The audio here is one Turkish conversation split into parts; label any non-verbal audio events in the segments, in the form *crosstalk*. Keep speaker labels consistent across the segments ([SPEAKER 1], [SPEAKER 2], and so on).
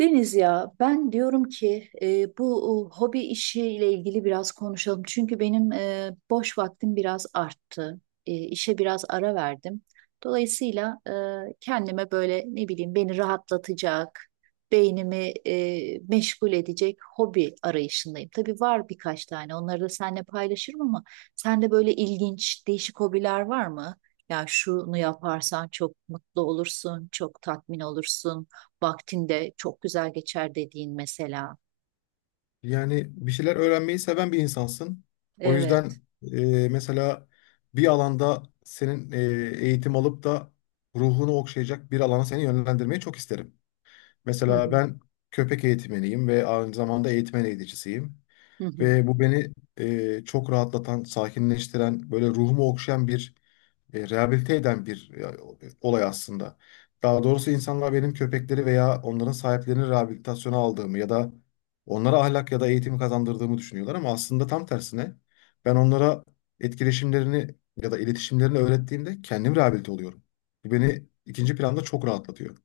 [SPEAKER 1] Deniz ya, ben diyorum ki bu hobi işiyle ilgili biraz konuşalım. Çünkü benim boş vaktim biraz arttı. İşe biraz ara verdim. Dolayısıyla kendime böyle ne bileyim beni rahatlatacak, beynimi meşgul edecek hobi arayışındayım. Tabii var birkaç tane, onları da seninle paylaşırım ama sende böyle ilginç değişik hobiler var mı? Ya şunu yaparsan çok mutlu olursun, çok tatmin olursun, vaktinde çok güzel geçer dediğin mesela.
[SPEAKER 2] Yani bir şeyler öğrenmeyi seven bir insansın. O
[SPEAKER 1] Evet.
[SPEAKER 2] yüzden mesela bir alanda senin eğitim alıp da ruhunu okşayacak bir alana seni yönlendirmeyi çok isterim.
[SPEAKER 1] Hı
[SPEAKER 2] Mesela
[SPEAKER 1] hı.
[SPEAKER 2] ben köpek eğitmeniyim ve aynı zamanda eğitmen eğiticisiyim.
[SPEAKER 1] Hı hı.
[SPEAKER 2] Ve bu beni çok rahatlatan, sakinleştiren, böyle ruhumu okşayan bir rehabilite eden bir olay aslında. Daha doğrusu insanlar benim köpekleri veya onların sahiplerini rehabilitasyona aldığımı ya da onlara ahlak ya da eğitim kazandırdığımı düşünüyorlar ama aslında tam tersine ben onlara etkileşimlerini ya da iletişimlerini öğrettiğimde kendim rehabilite oluyorum. Bu beni ikinci planda çok rahatlatıyor.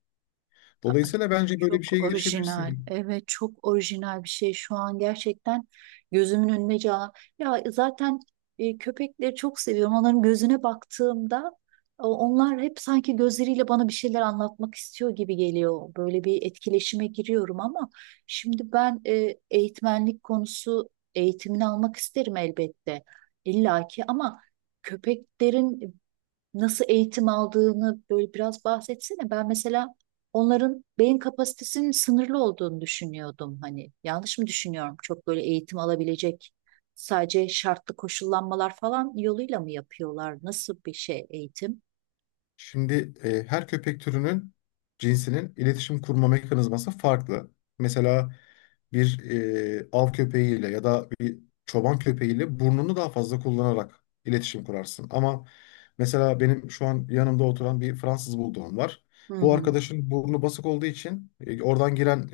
[SPEAKER 1] Aa,
[SPEAKER 2] Dolayısıyla bence böyle bir
[SPEAKER 1] çok
[SPEAKER 2] şeye
[SPEAKER 1] orijinal.
[SPEAKER 2] girişebilirsin.
[SPEAKER 1] Evet, çok orijinal bir şey. Şu an gerçekten gözümün önüne can. Ya zaten köpekleri çok seviyorum. Onların gözüne baktığımda onlar hep sanki gözleriyle bana bir şeyler anlatmak istiyor gibi geliyor. Böyle bir etkileşime giriyorum ama şimdi ben eğitmenlik konusu, eğitimini almak isterim elbette. İllaki ama köpeklerin nasıl eğitim aldığını böyle biraz bahsetsene. Ben mesela onların beyin kapasitesinin sınırlı olduğunu düşünüyordum. Hani yanlış mı düşünüyorum? Çok böyle eğitim alabilecek, sadece şartlı koşullanmalar falan yoluyla mı yapıyorlar? Nasıl bir şey eğitim?
[SPEAKER 2] Şimdi her köpek türünün cinsinin iletişim kurma mekanizması farklı. Mesela bir av köpeğiyle ya da bir çoban köpeğiyle burnunu daha fazla kullanarak iletişim kurarsın. Ama mesela benim şu an yanımda oturan bir Fransız bulldogum var.
[SPEAKER 1] Hı
[SPEAKER 2] Bu
[SPEAKER 1] hı.
[SPEAKER 2] arkadaşın burnu basık olduğu için oradan giren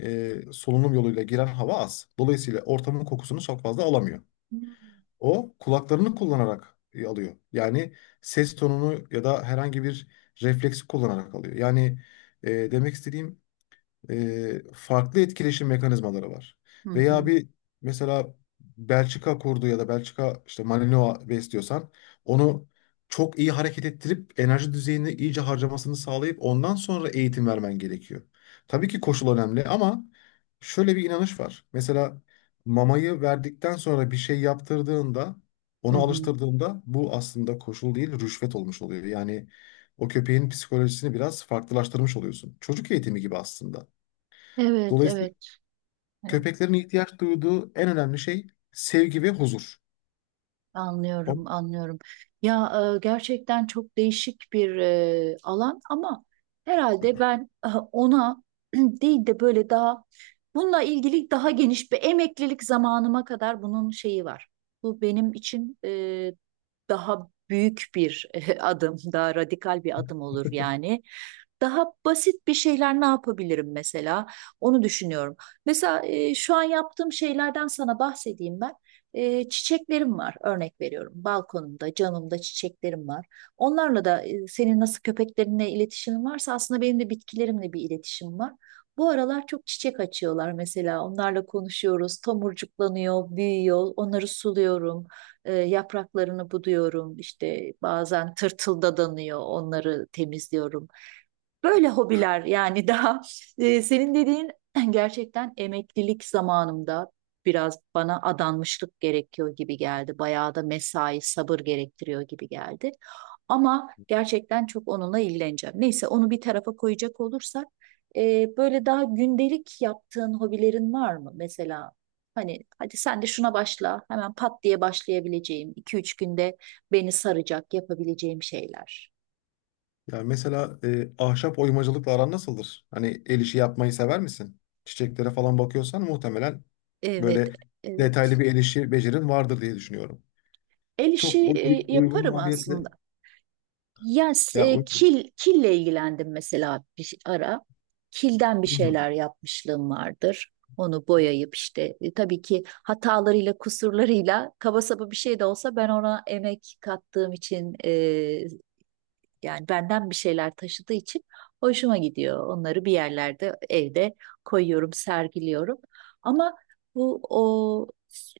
[SPEAKER 2] solunum yoluyla giren hava az. Dolayısıyla ortamın kokusunu çok fazla alamıyor.
[SPEAKER 1] Hmm.
[SPEAKER 2] O kulaklarını kullanarak alıyor. Yani ses tonunu ya da herhangi bir refleksi kullanarak alıyor. Yani demek istediğim farklı etkileşim mekanizmaları var.
[SPEAKER 1] Hı
[SPEAKER 2] Veya
[SPEAKER 1] hı,
[SPEAKER 2] bir mesela Belçika kurdu ya da Belçika işte Malinois besliyorsan onu çok iyi hareket ettirip enerji düzeyini iyice harcamasını sağlayıp ondan sonra eğitim vermen gerekiyor. Tabii ki koşul önemli ama şöyle bir inanış var. Mesela mamayı verdikten sonra bir şey yaptırdığında
[SPEAKER 1] hı
[SPEAKER 2] onu
[SPEAKER 1] hı.
[SPEAKER 2] alıştırdığında bu aslında koşul değil rüşvet olmuş oluyor. Yani o köpeğin psikolojisini biraz farklılaştırmış oluyorsun. Çocuk eğitimi gibi aslında.
[SPEAKER 1] Evet,
[SPEAKER 2] Dolayısıyla
[SPEAKER 1] evet, evet.
[SPEAKER 2] köpeklerin ihtiyaç duyduğu en önemli şey sevgi ve huzur. O,
[SPEAKER 1] Anlıyorum, anlıyorum. Ya gerçekten çok değişik bir alan ama herhalde ben ona *clears throat* değil de böyle daha bununla ilgili daha geniş bir, emeklilik zamanıma kadar bunun şeyi var. Bu benim için daha büyük bir *laughs* adım, daha radikal bir adım olur yani. Daha basit bir şeyler ne yapabilirim mesela? Onu düşünüyorum. Mesela şu an yaptığım şeylerden sana bahsedeyim ben. Çiçeklerim var, örnek veriyorum. Balkonumda, camımda çiçeklerim var. Onlarla da senin nasıl köpeklerinle iletişimin varsa aslında benim de bitkilerimle bir iletişim var. Bu aralar çok çiçek açıyorlar mesela. Onlarla konuşuyoruz, tomurcuklanıyor, büyüyor. Onları suluyorum, yapraklarını buduyorum. İşte bazen tırtıldadanıyor, onları temizliyorum. Böyle hobiler yani. *laughs* Daha senin dediğin *clears throat* gerçekten emeklilik zamanımda biraz bana adanmışlık gerekiyor gibi geldi. Bayağı da mesai, sabır gerektiriyor gibi geldi. Ama gerçekten çok onunla ilgileneceğim. Neyse, onu bir tarafa koyacak olursak böyle daha gündelik yaptığın hobilerin var mı? Mesela hani hadi sen de şuna başla, hemen pat diye başlayabileceğim, iki üç günde beni saracak yapabileceğim şeyler.
[SPEAKER 2] yani mesela ahşap oymacılıkla aran nasıldır? Hani el işi yapmayı sever misin? Çiçeklere falan bakıyorsan muhtemelen
[SPEAKER 1] Evet,
[SPEAKER 2] böyle
[SPEAKER 1] evet.
[SPEAKER 2] detaylı bir el işi becerin vardır diye düşünüyorum.
[SPEAKER 1] El işi
[SPEAKER 2] Çok uygun
[SPEAKER 1] yaparım
[SPEAKER 2] maliyetli.
[SPEAKER 1] aslında. Yani
[SPEAKER 2] Ya uy-
[SPEAKER 1] kille ilgilendim mesela bir ara. Kilden bir
[SPEAKER 2] Hı hı.
[SPEAKER 1] şeyler yapmışlığım vardır. Onu boyayıp işte tabii ki hatalarıyla, kusurlarıyla kaba saba bir şey de olsa ben ona emek kattığım için, yani benden bir şeyler taşıdığı için hoşuma gidiyor. Onları bir yerlerde, evde koyuyorum, sergiliyorum. Ama bu, o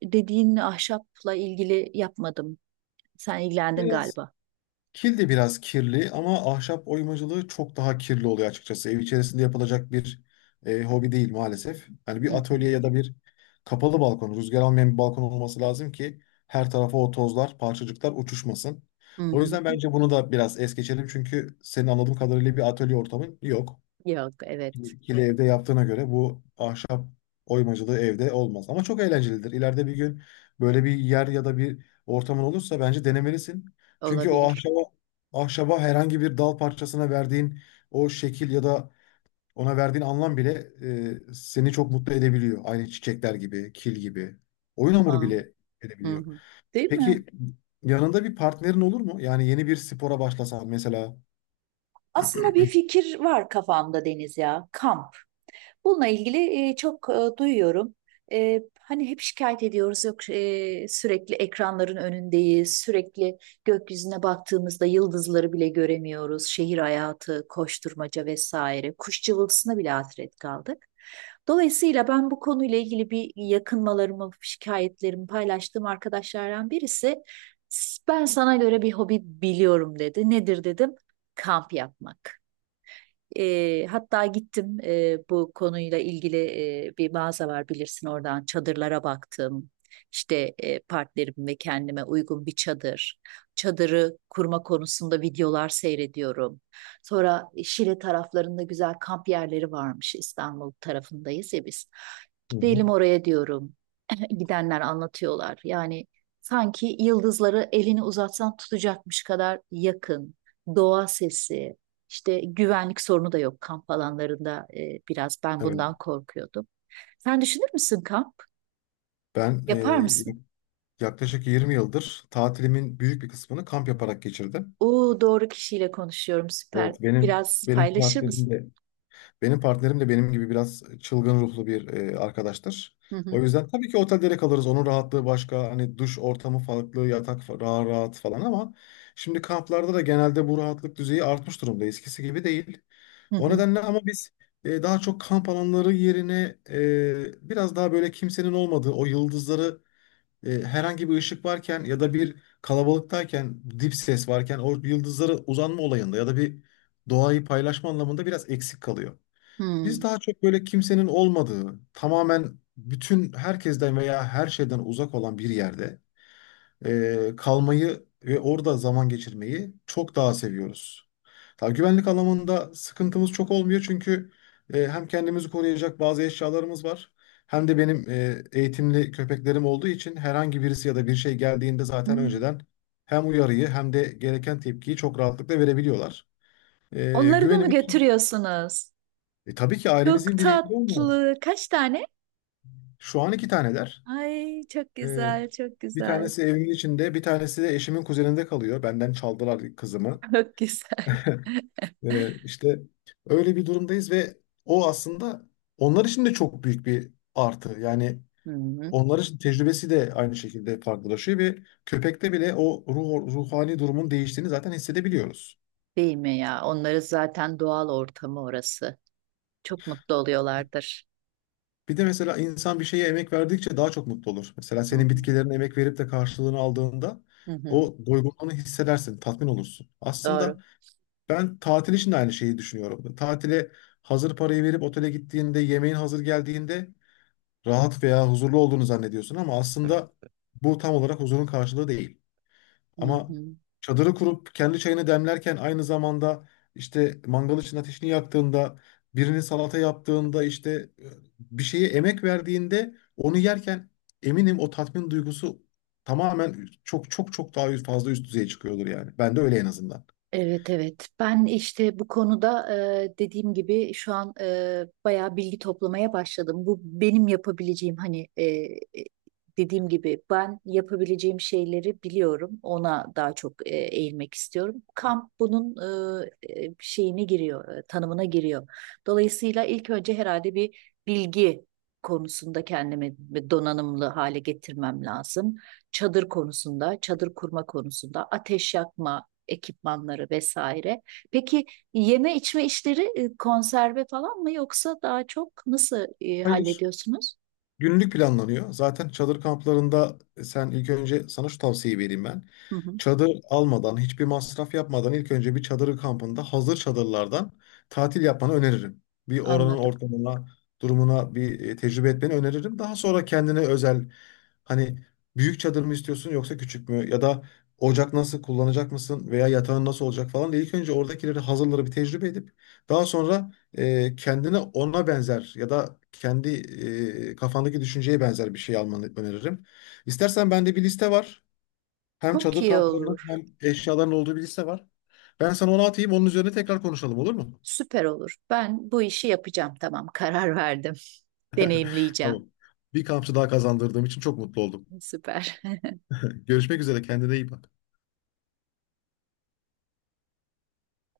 [SPEAKER 1] dediğin ahşapla ilgili yapmadım. Sen ilgilendin
[SPEAKER 2] Biraz.
[SPEAKER 1] galiba.
[SPEAKER 2] Kil de biraz kirli ama ahşap oymacılığı çok daha kirli oluyor açıkçası. Ev içerisinde yapılacak bir hobi değil maalesef. Hani
[SPEAKER 1] Hı
[SPEAKER 2] bir
[SPEAKER 1] hı.
[SPEAKER 2] atölye ya da bir kapalı balkon, rüzgar almayan bir balkon olması lazım ki her tarafa o tozlar, parçacıklar uçuşmasın.
[SPEAKER 1] Hı hı.
[SPEAKER 2] O yüzden
[SPEAKER 1] Hı hı.
[SPEAKER 2] bence bunu da biraz es geçelim çünkü senin anladığım kadarıyla bir atölye ortamın yok.
[SPEAKER 1] Yok, evet.
[SPEAKER 2] İkili evde yaptığına göre bu ahşap oymacılığı evde olmaz. Ama çok eğlencelidir. İleride bir gün böyle bir yer ya da bir ortamın olursa bence denemelisin. Çünkü o
[SPEAKER 1] Olabilir.
[SPEAKER 2] ahşaba, ahşaba herhangi bir dal parçasına verdiğin o şekil ya da ona verdiğin anlam bile seni çok mutlu edebiliyor. Aynı çiçekler gibi, kil gibi. Oyun hamuru
[SPEAKER 1] Aa,
[SPEAKER 2] bile
[SPEAKER 1] hı
[SPEAKER 2] edebiliyor.
[SPEAKER 1] hı. Değil mi?
[SPEAKER 2] Peki yanında bir partnerin olur mu? Yani yeni bir spora başlasan mesela.
[SPEAKER 1] Aslında bir fikir var kafamda Deniz ya. Kamp. Bununla ilgili çok duyuyorum. Hani hep şikayet ediyoruz, yok sürekli ekranların önündeyiz, sürekli gökyüzüne baktığımızda yıldızları bile göremiyoruz, şehir hayatı, koşturmaca vesaire, kuş cıvıltısına bile hasret kaldık. Dolayısıyla ben bu konuyla ilgili bir, yakınmalarımı, şikayetlerimi paylaştığım arkadaşlardan birisi, ben sana göre bir hobi biliyorum dedi. Nedir dedim? Kamp yapmak. Hatta gittim, bu konuyla ilgili bir mağaza var bilirsin, oradan çadırlara baktım. İşte partnerim ve kendime uygun bir çadır. Çadırı kurma konusunda videolar seyrediyorum. Sonra Şile taraflarında güzel kamp yerleri varmış. İstanbul tarafındayız ya biz.
[SPEAKER 2] Hı hı.
[SPEAKER 1] Gidelim oraya diyorum. *clears throat* *laughs* Gidenler anlatıyorlar. Yani sanki yıldızları elini uzatsan tutacakmış kadar yakın. Doğa sesi, işte güvenlik sorunu da yok kamp alanlarında, biraz ben
[SPEAKER 2] Evet.
[SPEAKER 1] bundan korkuyordum. Sen düşünür müsün kamp?
[SPEAKER 2] Ben
[SPEAKER 1] Yapar
[SPEAKER 2] e,
[SPEAKER 1] mısın?
[SPEAKER 2] Yaklaşık 20 yıldır tatilimin büyük bir kısmını kamp yaparak geçirdim.
[SPEAKER 1] Oo, doğru kişiyle konuşuyorum, süper.
[SPEAKER 2] Evet, benim
[SPEAKER 1] Biraz
[SPEAKER 2] benim
[SPEAKER 1] paylaşır mısın?
[SPEAKER 2] partnerim de benim partnerim de benim gibi biraz çılgın ruhlu bir arkadaştır.
[SPEAKER 1] Hı
[SPEAKER 2] O
[SPEAKER 1] hı,
[SPEAKER 2] yüzden tabii ki otellere kalırız. Onun rahatlığı başka. Hani duş ortamı farklı, yatak rahat rahat falan ama şimdi kamplarda da genelde bu rahatlık düzeyi artmış durumda. Eskisi gibi değil.
[SPEAKER 1] hı
[SPEAKER 2] O
[SPEAKER 1] hı.
[SPEAKER 2] nedenle ama biz daha çok kamp alanları yerine biraz daha böyle kimsenin olmadığı o yıldızları herhangi bir ışık varken ya da bir kalabalıktayken, dip ses varken o yıldızlara uzanma olayında ya da bir doğayı paylaşma anlamında biraz eksik kalıyor. Biz
[SPEAKER 1] Hmm,
[SPEAKER 2] daha çok böyle kimsenin olmadığı, tamamen bütün herkesten veya her şeyden uzak olan bir yerde kalmayı ve orada zaman geçirmeyi çok daha seviyoruz. Tabii güvenlik alanında sıkıntımız çok olmuyor çünkü hem kendimizi koruyacak bazı eşyalarımız var. Hem de benim eğitimli köpeklerim olduğu için herhangi birisi ya da bir şey geldiğinde zaten
[SPEAKER 1] hmm.
[SPEAKER 2] önceden hem uyarıyı hem de gereken tepkiyi çok rahatlıkla verebiliyorlar. E,
[SPEAKER 1] Onları da mı
[SPEAKER 2] güvenimiz
[SPEAKER 1] götürüyorsunuz?
[SPEAKER 2] tabii ki
[SPEAKER 1] Çok
[SPEAKER 2] ailemizin bireyleri var.
[SPEAKER 1] tatlı. Kaç tane?
[SPEAKER 2] Şu an iki taneler.
[SPEAKER 1] Ay çok
[SPEAKER 2] E,
[SPEAKER 1] güzel, çok
[SPEAKER 2] bir
[SPEAKER 1] güzel.
[SPEAKER 2] tanesi evimin içinde, bir tanesi de eşimin kuzeninde kalıyor. Benden çaldılar kızımı.
[SPEAKER 1] *laughs* Çok güzel.
[SPEAKER 2] İşte öyle bir durumdayız ve o aslında onlar için de çok büyük bir artı. Yani
[SPEAKER 1] Hı hı.
[SPEAKER 2] onlar için tecrübesi de aynı şekilde farklılaşıyor ve köpekte bile o ruh, ruhani durumun değiştiğini zaten hissedebiliyoruz.
[SPEAKER 1] Değil mi ya? Onları zaten doğal ortamı orası. Çok mutlu oluyorlardır.
[SPEAKER 2] Bir de mesela insan bir şeye emek verdikçe daha çok mutlu olur. Mesela
[SPEAKER 1] Hı
[SPEAKER 2] senin
[SPEAKER 1] hı.
[SPEAKER 2] bitkilerine emek verip de karşılığını aldığında
[SPEAKER 1] Hı hı.
[SPEAKER 2] o doygunluğunu hissedersin, tatmin olursun.
[SPEAKER 1] Doğru.
[SPEAKER 2] Aslında ben tatil için de aynı şeyi düşünüyorum. Tatile hazır parayı verip otele gittiğinde, yemeğin hazır geldiğinde rahat veya huzurlu olduğunu zannediyorsun ama aslında bu tam olarak huzurun karşılığı değil.
[SPEAKER 1] Hı
[SPEAKER 2] Ama
[SPEAKER 1] hı.
[SPEAKER 2] çadırı kurup kendi çayını demlerken aynı zamanda işte mangal için ateşini yaktığında, birinin salata yaptığında işte e, bir şeye emek verdiğinde onu yerken eminim o tatmin duygusu tamamen çok çok çok daha fazla üst düzeye çıkıyordur yani. Ben de öyle en azından.
[SPEAKER 1] Evet, evet, ben işte bu konuda dediğim gibi şu an bayağı bilgi toplamaya başladım. Bu benim yapabileceğim, hani dediğim gibi ben yapabileceğim şeyleri biliyorum. Ona daha çok eğilmek istiyorum. Kamp bunun şeyine giriyor, tanımına giriyor. Dolayısıyla ilk önce herhalde bir bilgi konusunda kendimi donanımlı hale getirmem lazım: çadır konusunda, çadır kurma konusunda, ateş yakma, ekipmanları vesaire. Peki yeme içme işleri konserve falan mı, yoksa daha çok nasıl
[SPEAKER 2] Hayır.
[SPEAKER 1] hallediyorsunuz?
[SPEAKER 2] Günlük planlanıyor. Zaten çadır kamplarında sen ilk önce sana şu tavsiyeyi vereyim ben.
[SPEAKER 1] Hı hı,
[SPEAKER 2] Çadır almadan, hiçbir masraf yapmadan ilk önce bir çadırı kampında hazır çadırlardan tatil yapmanı öneririm. Bir oranın
[SPEAKER 1] anladım.
[SPEAKER 2] ortamına, durumuna bir tecrübe etmeni öneririm. Daha sonra kendine özel hani büyük çadır mı istiyorsun yoksa küçük mü ya da ocak nasıl kullanacak mısın veya yatağın nasıl olacak falan diye ilk önce oradakileri hazırları bir tecrübe edip daha sonra kendine ona benzer ya da kendi kafandaki düşünceye benzer bir şey almanı öneririm. İstersen bende bir liste var. Hem
[SPEAKER 1] Çok
[SPEAKER 2] çadır
[SPEAKER 1] iyi
[SPEAKER 2] kamplarının
[SPEAKER 1] olur.
[SPEAKER 2] hem eşyaların olduğu bir liste var. Ben sana onu atayım, onun üzerine tekrar konuşalım olur mu?
[SPEAKER 1] Süper olur. Ben bu işi yapacağım. Tamam, karar verdim. *laughs* Deneyimleyeceğim.
[SPEAKER 2] Tamam. Bir kampçı daha kazandırdığım için çok mutlu oldum.
[SPEAKER 1] Süper.
[SPEAKER 2] Görüşmek üzere, kendine iyi bak.